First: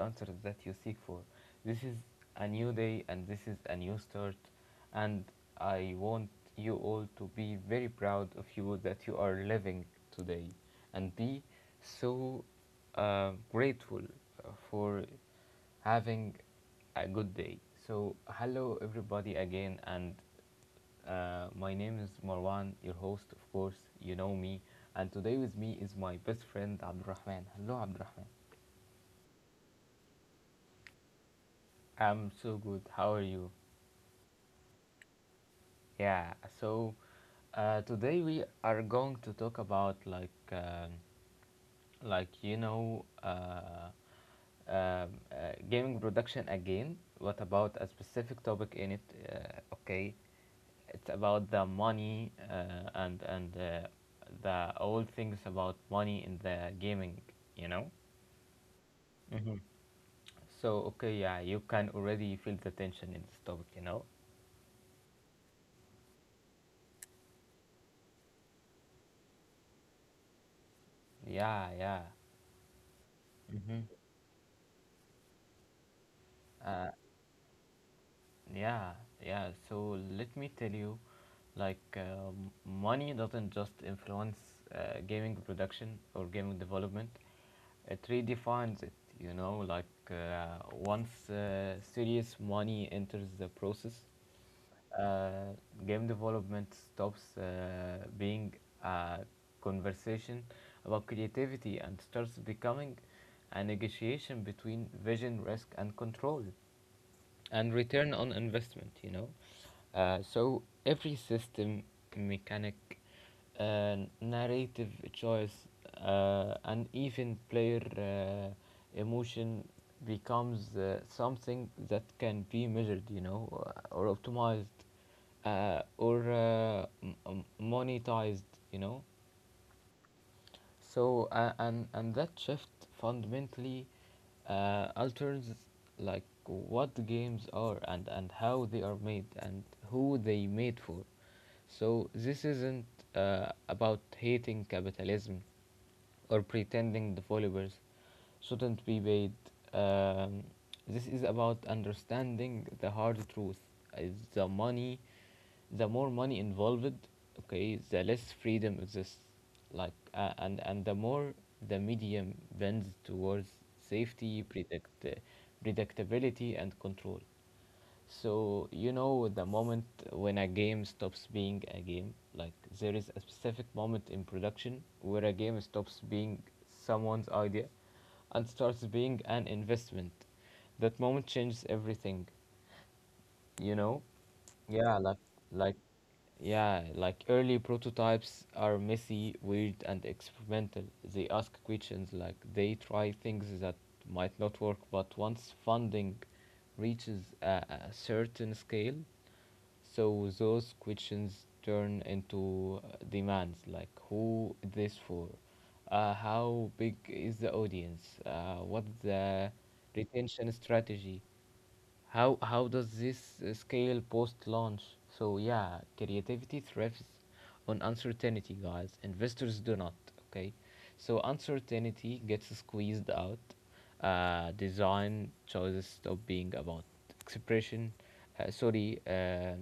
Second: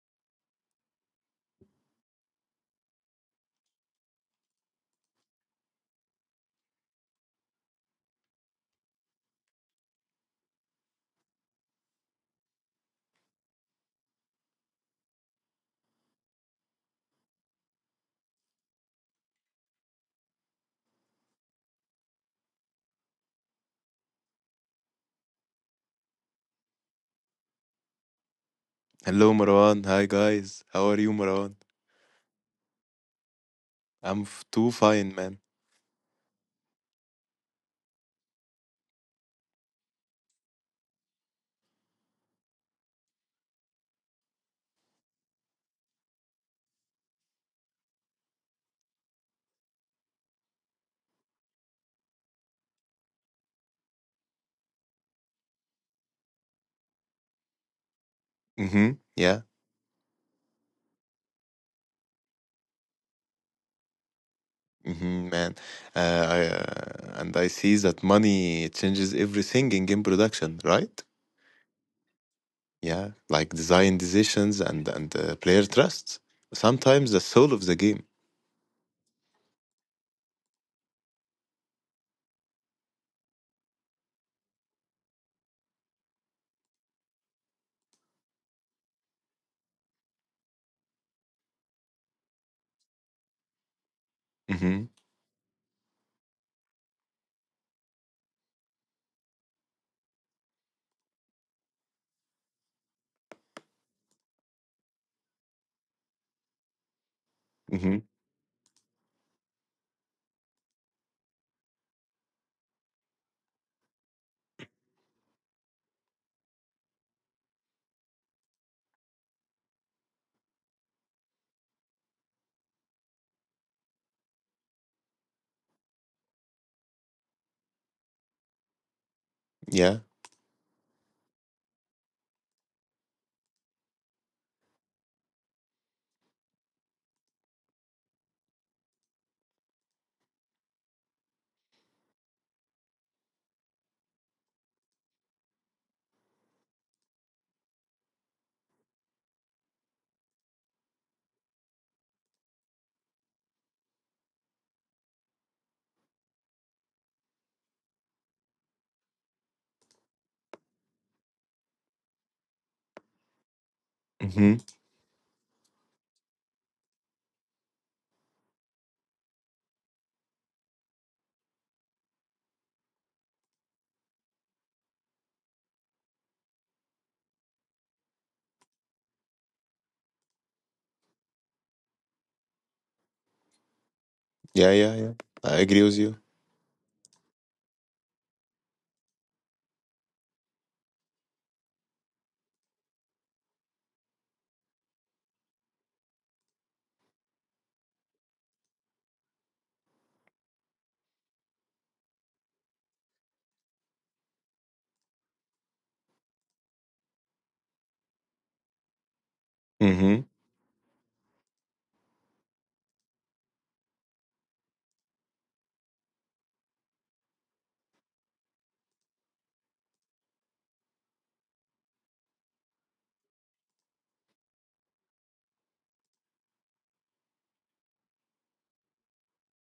answers that you seek for. This is a new day and this is a new start, and I want you all to be very proud of you that you are living today and be so grateful for having a good day. So, hello, everybody, again, and my name is Marwan, your host, of course. You know me. And today with me is my best friend, Abdurrahman. Hello, Abdurrahman. Hello, Marwan. Hi, guys. How are you, Marwan? I'm so good. How are you? I'm f too fine, man. Yeah, so today we are going to talk about, like um, uh, gaming production again. What about a specific topic in it? Okay, it's about the money and the old things about money in the gaming. You know. Mm-hmm. Yeah. Mm-hmm. So okay, yeah, you can already feel the tension in this topic. You know. Mm-hmm, man. I see that money changes everything in game production, right? Yeah, yeah. Yeah, like Mm-hmm. design decisions and player trusts. Uh, Sometimes the soul of the game. yeah, yeah. So let me tell you, like, money doesn't just influence gaming production or gaming development. It redefines it. Like once serious money enters the process, Mm-hmm. uh, game development stops being a conversation about creativity and starts becoming a negotiation between vision, risk, and control and Mm-hmm. return on investment. So every system, mechanic, uh, narrative choice, and even player emotion becomes something that can be measured, or optimized, or monetized you know Yeah. And that shift fundamentally alters like what the games are, and how they are made, and who they made for. So this isn't about hating capitalism or pretending the followers shouldn't be paid. Um, this is about understanding the hard truth. Is the money, the more money involved, okay, the less freedom exists. And the more the medium bends towards safety, Mm-hmm. Predictability, and control. So you know the moment when a game stops being a game, like there is a specific moment in production where a game stops being someone's idea and starts being an investment. That moment changes everything you know Yeah, yeah, yeah, yeah, I like agree with you. yeah like early prototypes are messy, weird, and experimental. They ask questions, like they try things that might not work, but once funding reaches a certain scale, so those questions turn into demands like, who is this for? How big is the audience? What's the Mm-hmm. retention strategy? How does this scale post launch? So yeah, creativity thrives on uncertainty, guys. Investors do not. Okay, so uncertainty gets squeezed out. Design choices stop being about expression uh, sorry uh,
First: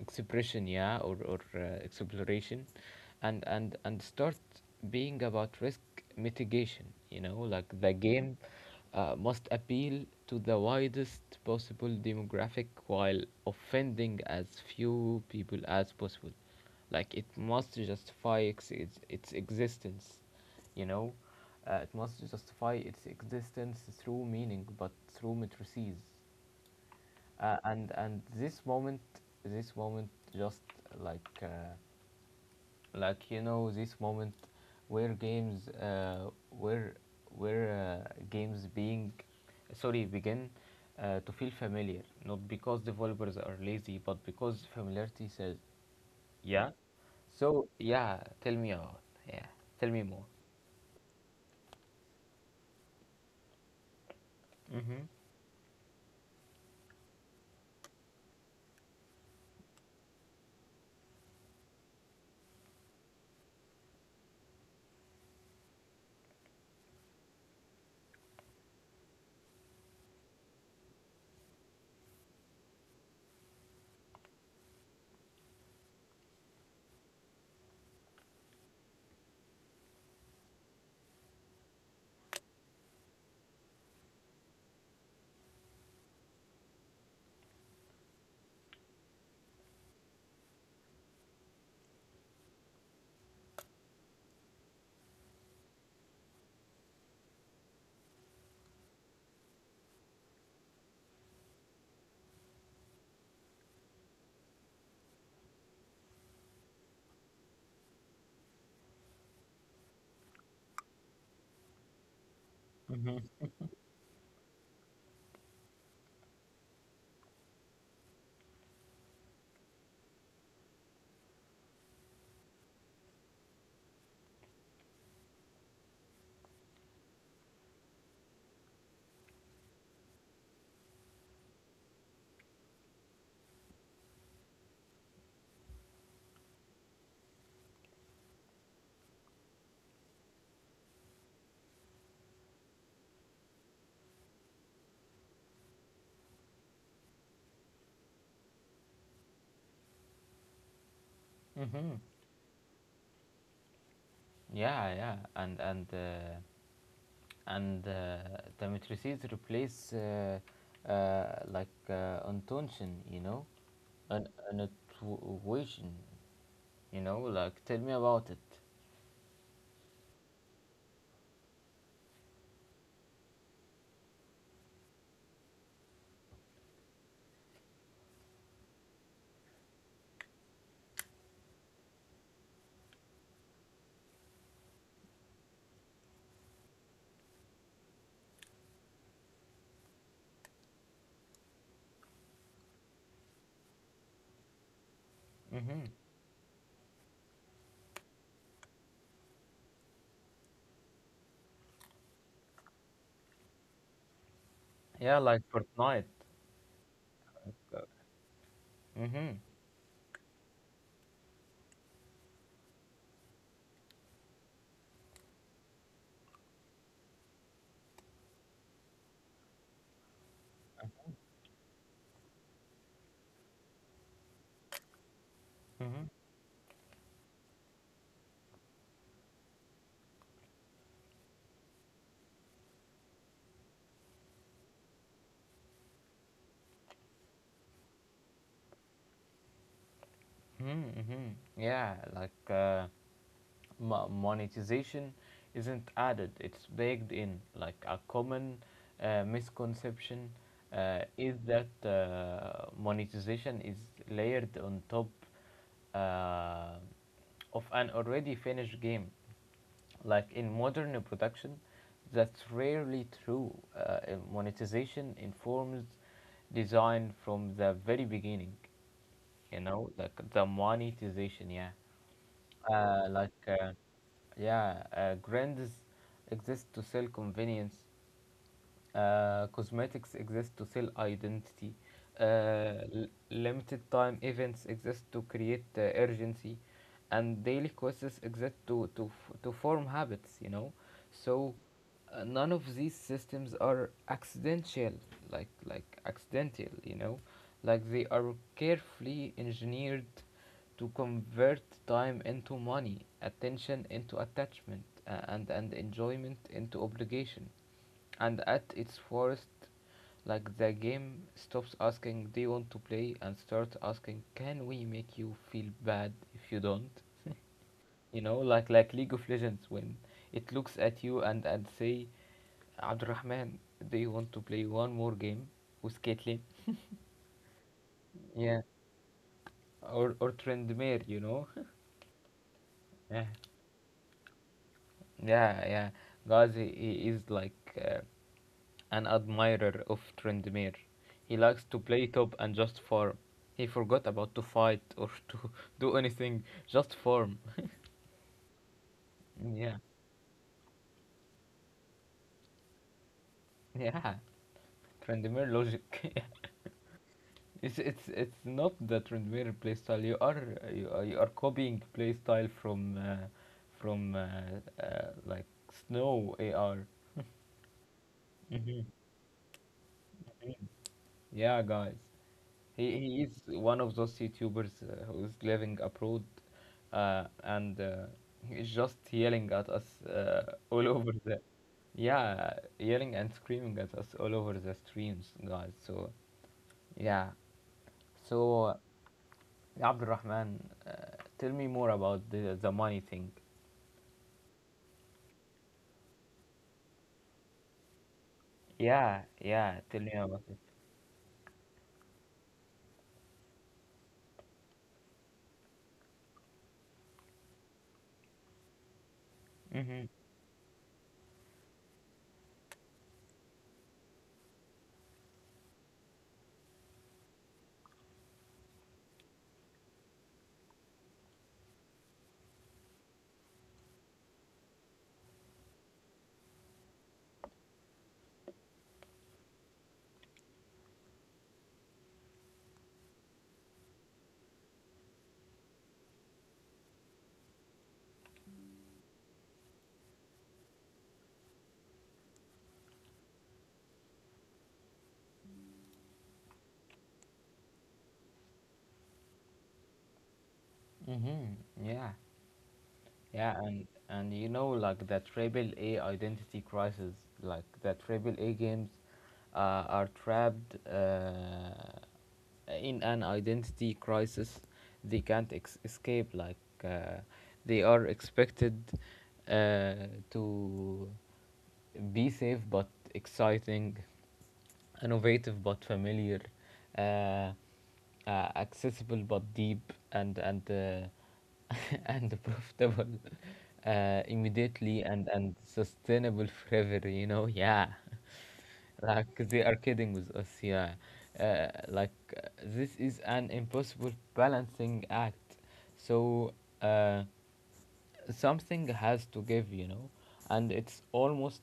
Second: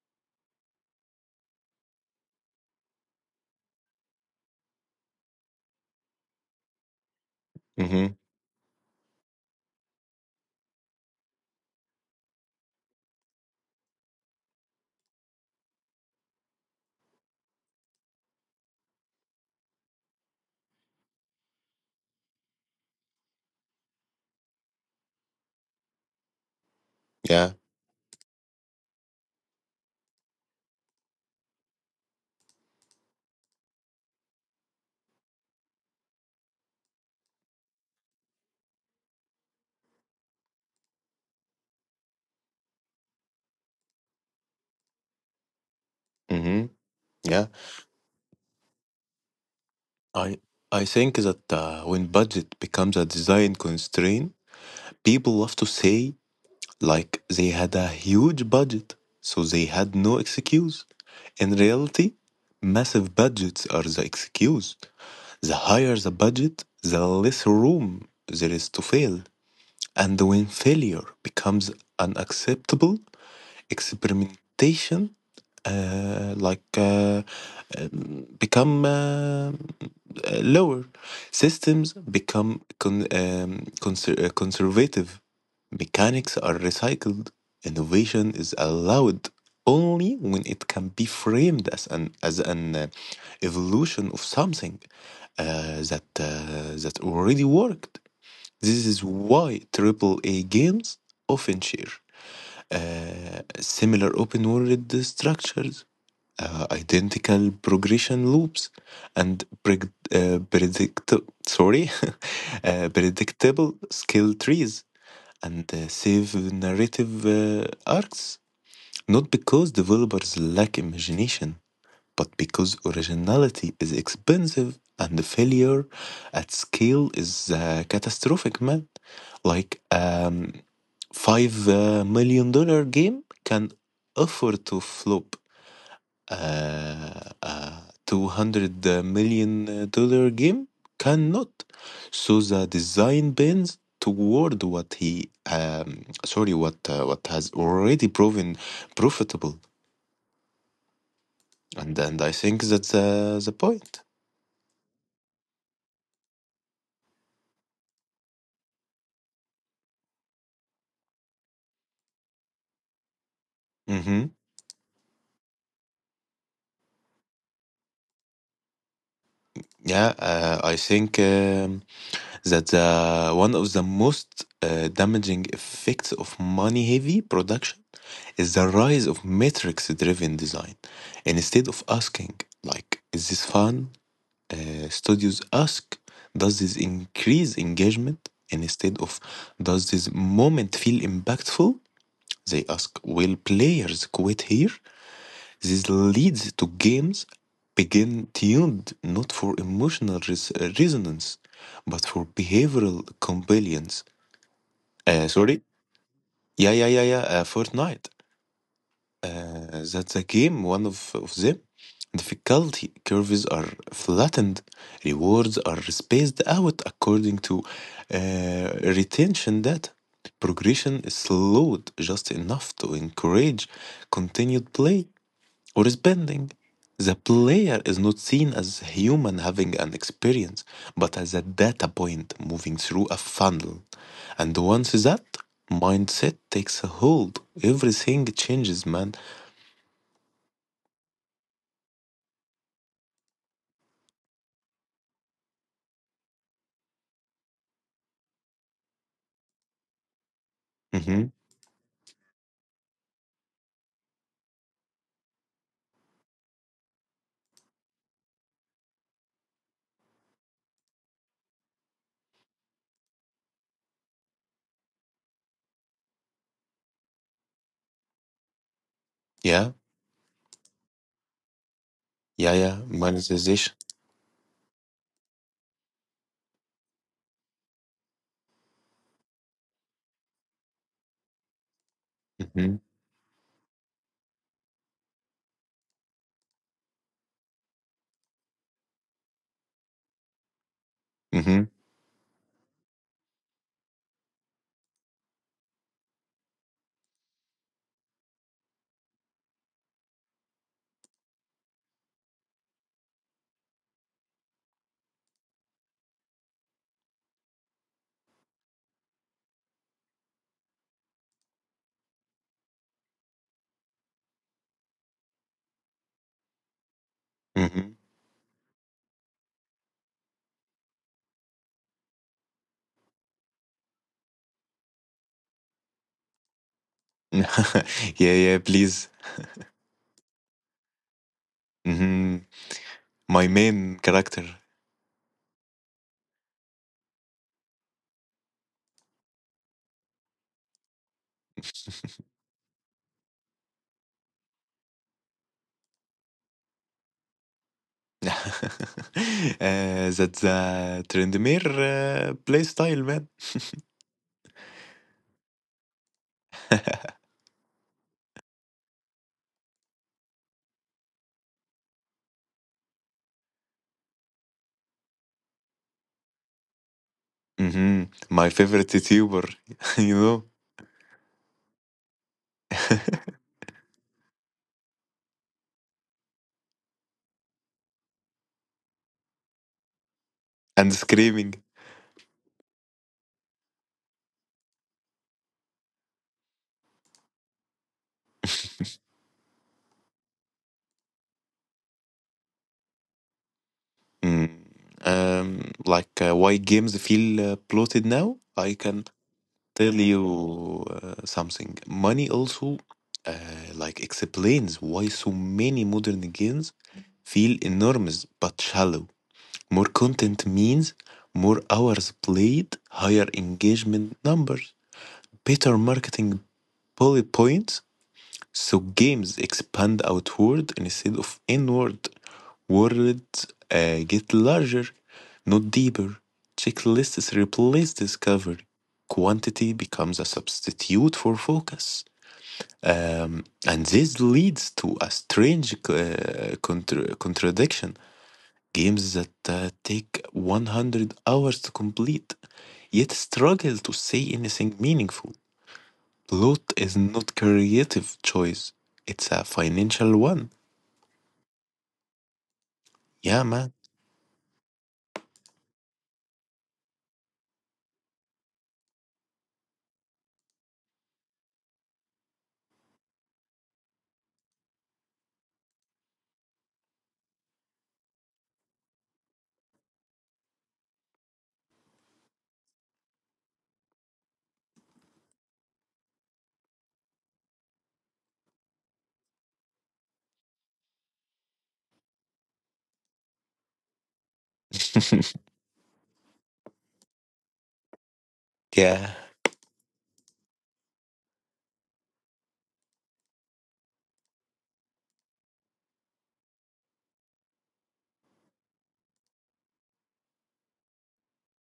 expression, yeah, or exploration and start being about risk mitigation. Like the Mm-hmm. game must appeal to the widest possible demographic while offending as few people as possible, like it must justify its existence you know it must justify its existence through meaning but through matrices. Yeah. And this moment, this moment just like uh, like you know this moment where games uh, where where games being sorry begin to feel familiar, not because developers are lazy but because familiarity says Mm-hmm. yeah Yeah. so yeah tell me more. I I think that when budget becomes a design constraint, people love to say like they had a huge budget, so they had no excuse. In reality, massive budgets are the excuse. The higher the budget, the less room there is to fail. And when failure becomes unacceptable, experimentation uh, like uh, become lower. Systems become conservative. Mechanics are recycled. Innovation is allowed only when it can be framed as an evolution of something that already worked. This is why AAA games often share similar open world structures, identical progression loops, and preg- predict sorry predictable skill trees and save narrative arcs, not because developers lack imagination, but because originality is expensive and the failure at scale is catastrophic, man. like um, five million dollar game can afford to flop. uh, uh, 200 million dollar game? Cannot. So the design bends toward what has already proven profitable, Mm-hmm. and I think that's the point. Yeah, yeah, and the matrices replace intonation, you know, an Hmm. intuition, you know, like tell me about it. Yeah, I think. That one of the most damaging effects of money heavy production is the rise of metrics driven design. And instead of asking, like, is this fun? Studios ask, does this increase engagement? And instead of, does this moment feel impactful? They ask, will players quit here? Mm-hmm. This leads to games being tuned not for emotional resonance, but for behavioral compliance. Yeah, like Sorry? Fortnite. Yeah, yeah, yeah, yeah. Fortnite. Mm-hmm. That's a game, one of them. Difficulty curves are flattened, rewards are spaced out according to retention data. Progression is slowed just enough to encourage continued play or is Mm-hmm. bending. The player is not seen as a human having an experience, but as a data point moving through a funnel. And once that mindset takes a hold, everything changes, man. Mm-hmm. Yeah, like monetization isn't added, it's baked in. Like a common misconception Hmm. is that monetization is layered on top uh, of an already finished game. Like in modern production, that's rarely true. Monetization informs design from the very beginning, you Yeah, know, yeah, yeah. Like Monetization. yeah grands exist to sell convenience, cosmetics exist to sell identity. Uh, Hmm. Limited time events exist to create urgency, and daily quests exist to to form habits. You know, so Hmm. None of these systems are accidental, like accidental. You know, like they are carefully engineered to convert time into money, attention into attachment, and enjoyment into obligation. And at its worst, like the game stops asking, Do you want to play? And starts asking, Can we make you feel bad if you don't? Hmm. You know, like League of Legends, when it looks at you and say, Abdurrahman, do you want to play one more game with Caitlyn? Yeah, yeah, Yeah. please. Or Trendmere, you know? Hmm. Yeah. My main character. Yeah, yeah. Guys, he is like an admirer of Trendmere. He likes to play top and just farm. He forgot about to fight or to do anything, just farm. Yeah, That's Trendemir playstyle, man. yeah. Trendmere logic. Yeah. It's not the Trendmere playstyle. You are copying playstyle from from uh, like Snow AR. Hmm. My favorite YouTuber, you know, Yeah, guys. He is one of those YouTubers who is living abroad, and he just yelling at us all and over the screaming. yeah yelling and screaming at us all over the streams, guys. So yeah so Abdul Rahman, tell me more about the money thing. Mm. Why games feel bloated now? I can Yeah, yeah, tell tell me about it. you something. Money also uh, like explains why so many modern games feel enormous but shallow. More Mm-hmm. content means more hours played, higher engagement numbers, better marketing bullet points. So games expand outward instead of inward. Worlds get larger, not deeper. Checklists replace discovery. Quantity becomes a substitute for focus. And this leads to a strange contradiction. Games that take 100 hours to complete, yet struggle to say anything meaningful. Plot is not creative choice. It's a financial one. Mm-hmm. Yeah. Yeah, Yeah, man. and you know, like the AAA identity crisis, like the AAA games are trapped in an identity crisis they can't escape. Like uh, they are expected uh, to be safe but exciting, innovative but familiar, uh, uh, accessible but deep, and and profitable immediately and and sustainable forever, you know. Yeah. Yeah. Like they are kidding with us, yeah. This is an impossible balancing act, so uh, something has to give, you know, and it's almost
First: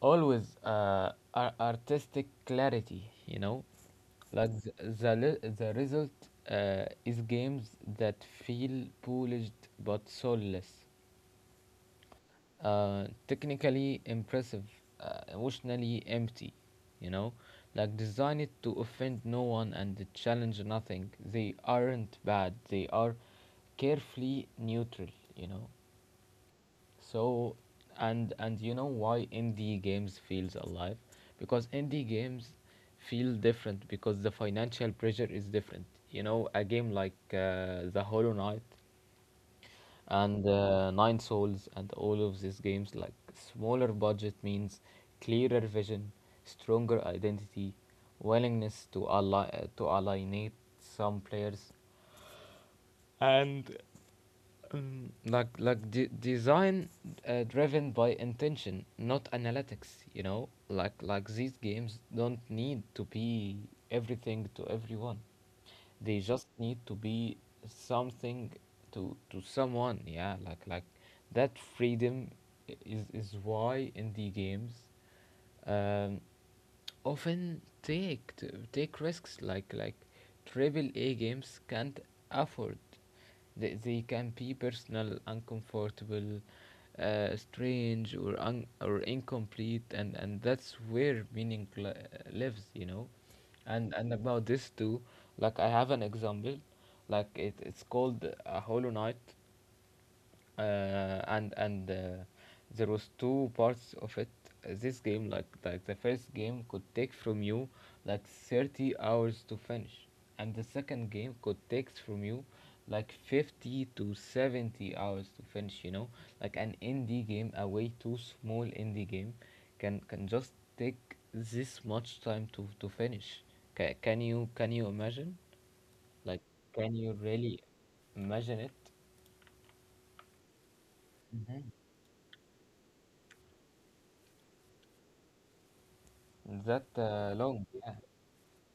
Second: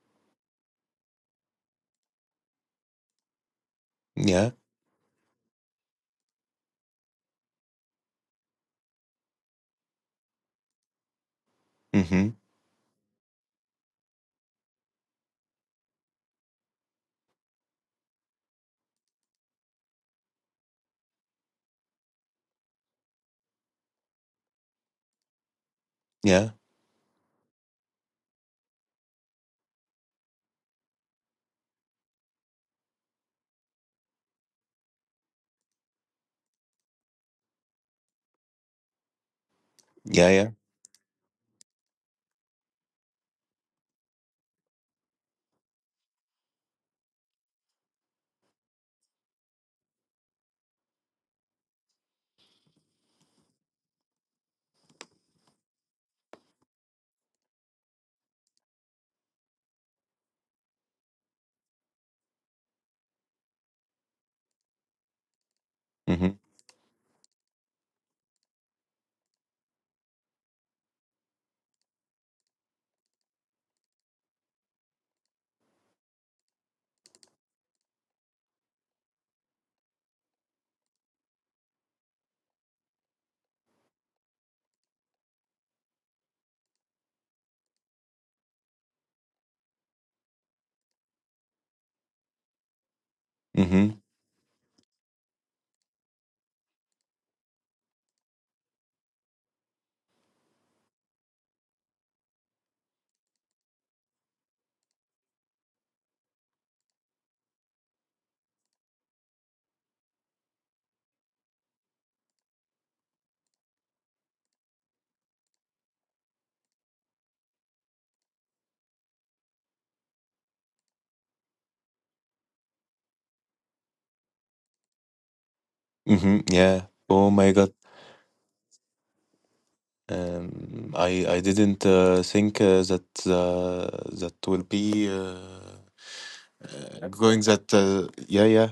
always artistic clarity, you know. Like Yeah. the result is games that feel polished but soulless, Mm-hmm. Technically impressive, emotionally empty, you know, like designed to offend no one and challenge nothing. They aren't bad, they are carefully neutral, you know. Yeah. So, and you know why indie games feels alive? Because indie games feel different because the financial pressure is different. You know, a game like The Hollow Knight Yeah. and Yeah. uh, Nine Souls and all of these games, like smaller budget means clearer vision, stronger identity, willingness to ally to alienate some players, like design driven by intention not analytics, you know, like these games don't need to be everything to everyone. They Mm-hmm. just need to be something to someone. Yeah. Like that freedom is why indie games um often take take risks like AAA games can't afford. They can be personal, uncomfortable, strange, or or incomplete, and that's where meaning lives, you know. And Mm-hmm. and about this too, like I have an example, like it's called a Hollow Knight, and there was two parts of it. This game, like the first game could take from you like 30 hours to finish, and the second game could take from you like 50 to 70 hours to finish, you know. Like an indie game, a way too small indie game, can just take this much time to finish. Ca Can you imagine, like Mm-hmm. Yeah. can you Oh my really God. imagine it Um, I didn't think that will be that going long? that. Yeah. Yeah. Yeah.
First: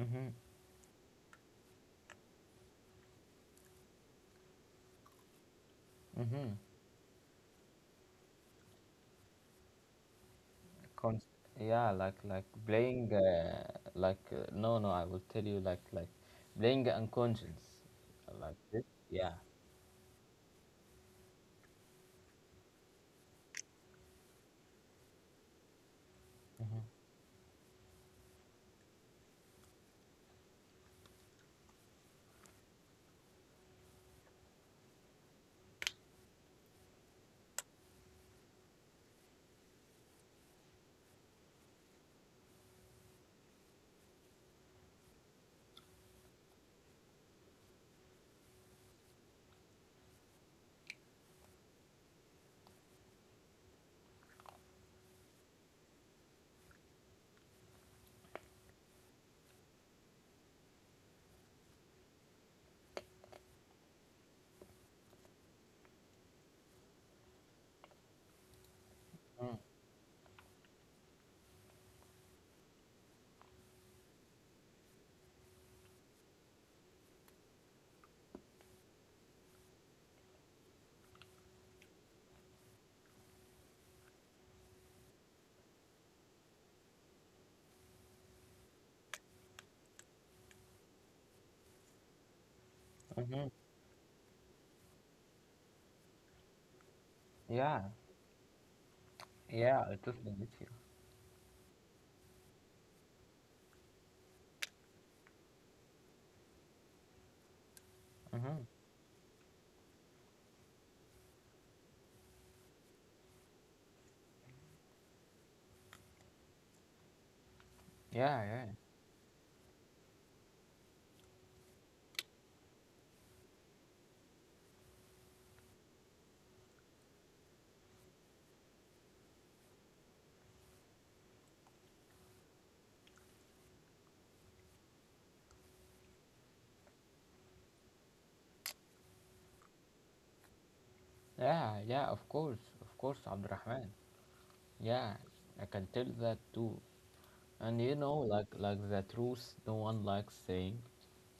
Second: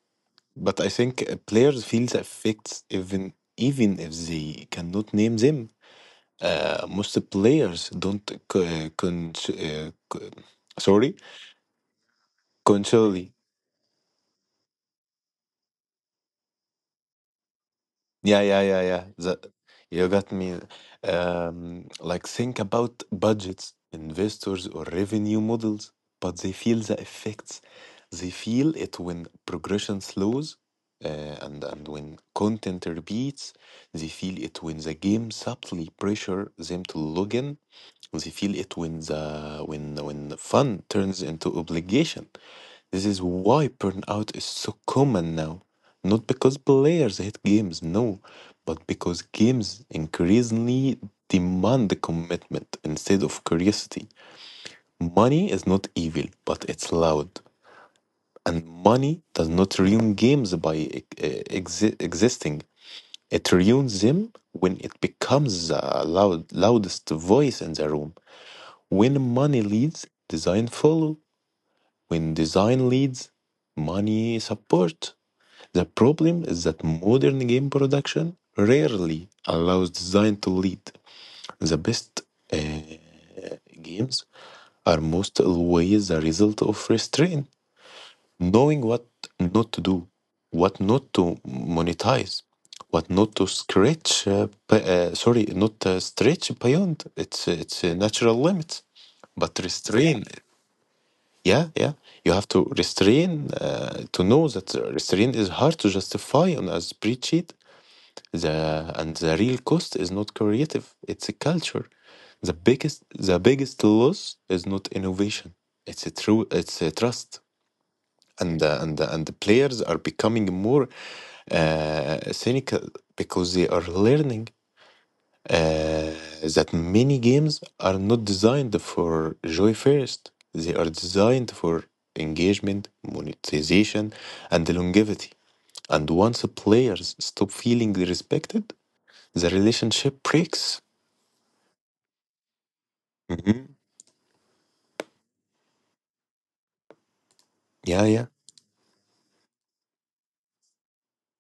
Mm-hmm. But I think players feel the effects even if they cannot name them. Mm-hmm. Most players don't c- con- c- sorry Cons- yeah, like playing controlly. No, no, I will tell you, like playing unconscious, Yeah, like yeah, yeah, this. yeah. Yeah. You got me. Think about budgets, investors, or revenue models, but they feel the effects. They feel it when progression slows, and when content repeats. They feel it when the game subtly pressure them to log in. They feel it when the when fun turns into obligation. This is why burnout is so common now. Not because players hate games, no, but because games increasingly demand the commitment instead of curiosity. Money is not evil, but it's loud. And money does not ruin games by existing. It ruins them when it becomes the loudest voice in the room. When money leads, design follow. When design leads, money support. The problem is that modern game production rarely allows design to lead. The best uh, games are most always a result of restraint, knowing what not to do, what not to monetize, what not to Mm-hmm. scratch. P- sorry, not Stretch beyond its Yeah. Natural limits, but Yeah, I restrain. totally get you. Yeah, yeah. You have to restrain to know that restraint is hard to justify on a spreadsheet. The Mm-hmm. and the real cost is not creative; it's a culture. The biggest loss is not innovation. It's a trust, Yeah, and yeah. uh, and uh, and the players are becoming more cynical because they are learning uh, that many games are not designed for joy first. They are designed for engagement, monetization, and longevity. And once players stop feeling respected, the relationship breaks. Yeah, yeah, of course. Of course, Hmm. Abdurrahman. Yeah, I can tell that too. And you Yeah, know, yeah. like the truth no one likes saying.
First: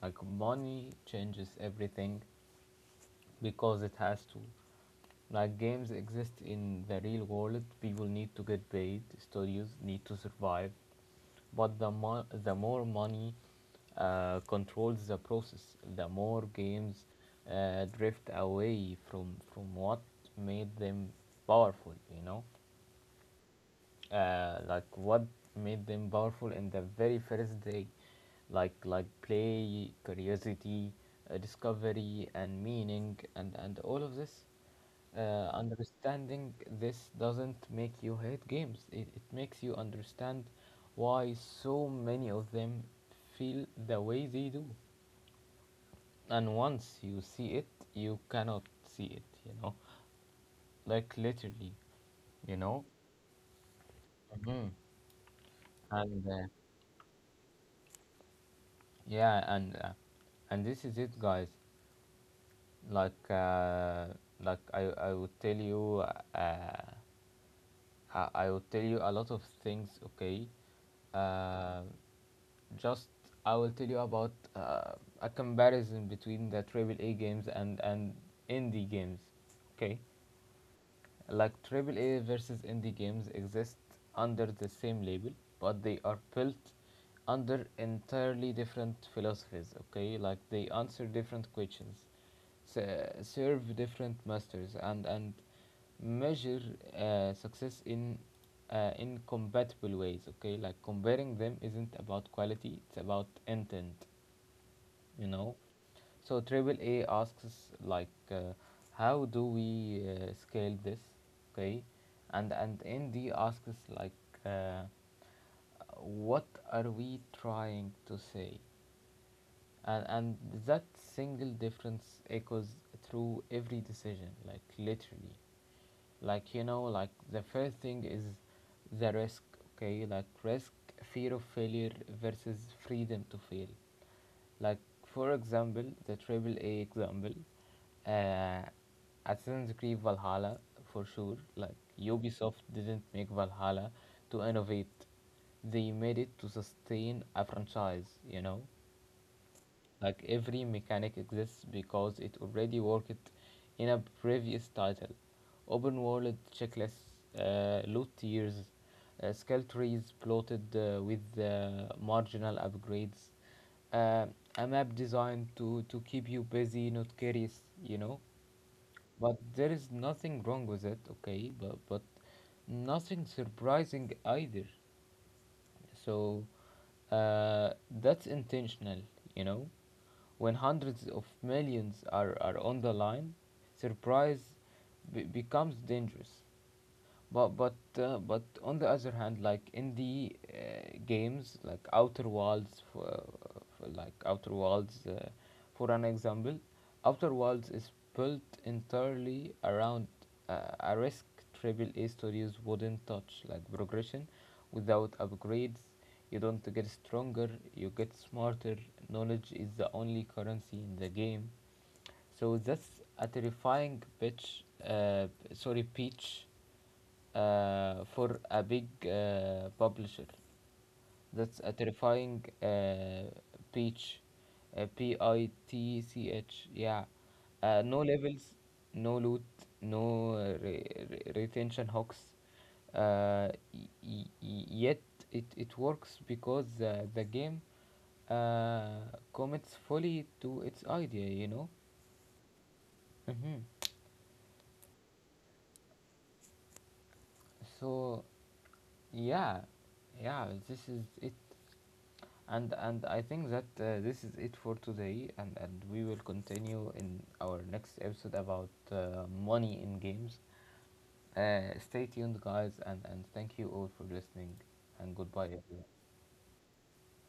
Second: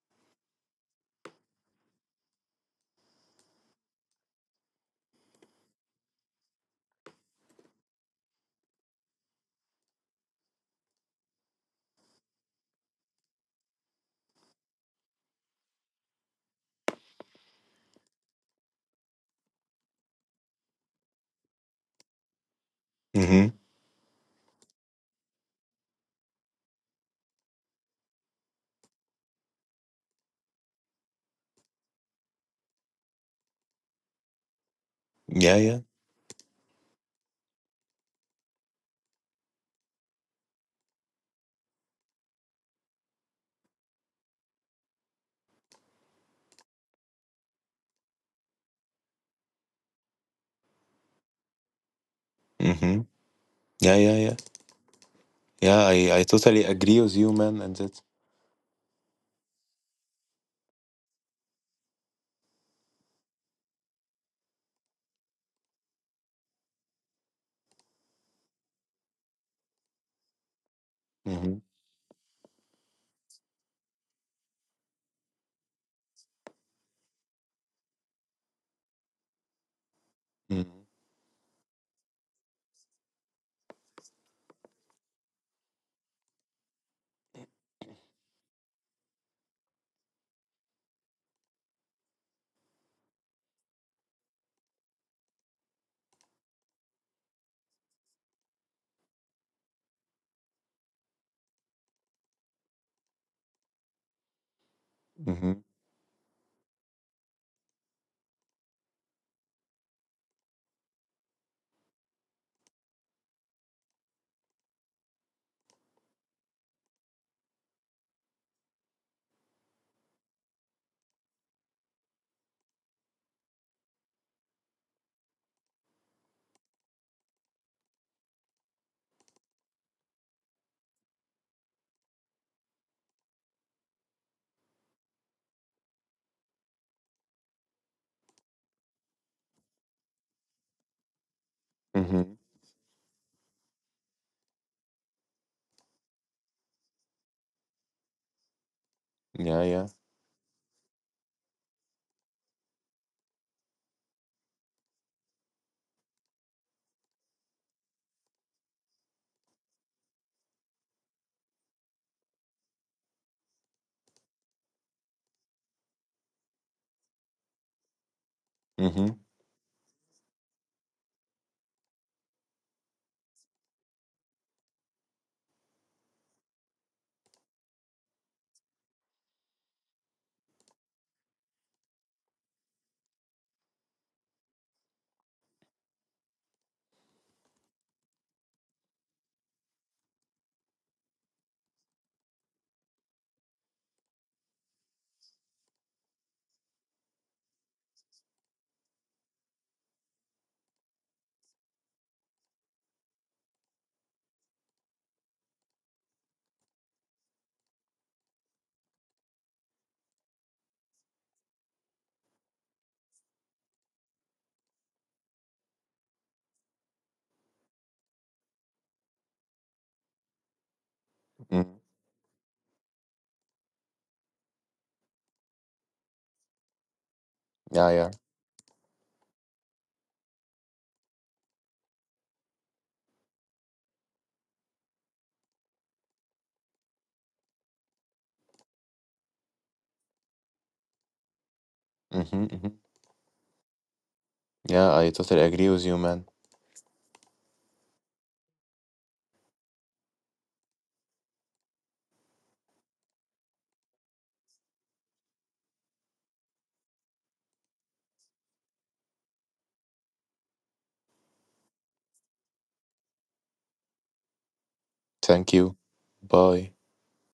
Like money changes everything because it has to. Like games exist in the real world, people need to get paid, studios need to survive, but the more money controls the process, the more games drift away from what made them powerful. You know, Hmm. Like what made them powerful in the very first day, like play, curiosity, discovery, and meaning, and all of this Yeah, yeah. understanding. This doesn't make you hate games, it makes you understand why so many of them feel the way they do. And once you see it, you cannot see it, you know, like literally, you know. Hmm. Yeah, yeah, yeah. Hmm. Yeah, I And totally agree with you, man. And that. yeah, and this is it, guys. Like, I would tell you. Uh, I will tell you a lot of things, okay? Hmm. Uh, just I will tell you about a comparison between the AAA games and indie games, okay? Hmm. Like AAA versus indie games exist under the same label, but they are built under entirely different philosophies, okay? Like they answer different questions, serve different masters, and measure success in incompatible ways, okay? Like comparing them isn't about quality, it's about intent, you know. Hmm. So AAA asks us, like how do we scale this, okay, and nd asks us, like uh, what are we trying to say, and that single difference echoes through every decision, like literally, like you know, like the first thing is the risk, okay, like risk, fear of failure versus freedom to fail. Like for example the AAA example, uh assassin's creed valhalla, for sure. Like Hmm. ubisoft didn't make valhalla to innovate, they made it to sustain a franchise, you know. Yeah, yeah. Like every mechanic exists because it already worked in a previous title. Open world checklists, loot tiers, skill trees plotted with marginal upgrades, uh, a map designed to keep you busy, not curious, you know. Hmm. But there is nothing wrong with it, okay, but nothing surprising either. So uh, that's intentional, you know. When hundreds of millions are on the line, surprise becomes dangerous. But on the other hand, like in the games, like Outer Worlds, for like Outer Worlds, uh, for an example, Outer Worlds is built entirely around a risk AAA studios wouldn't touch, like progression, without upgrades. You don't get stronger, you get smarter. Knowledge is the only currency in the game. So that's a terrifying pitch, for a big publisher. That's a Hmm. terrifying pitch, pitch. Yeah, Yeah, no yeah. levels, no loot, no retention hooks. Yet it works because the game uh, commits fully to its idea, you know. Hmm. Hmm. Hmm. Yeah, I totally agree with you, man. So yeah, yeah, this is it, and I think that this is it for today, and we will continue in our next episode about money in games. Stay tuned, guys, and thank you all for listening, and goodbye, Thank you. everyone. Bye.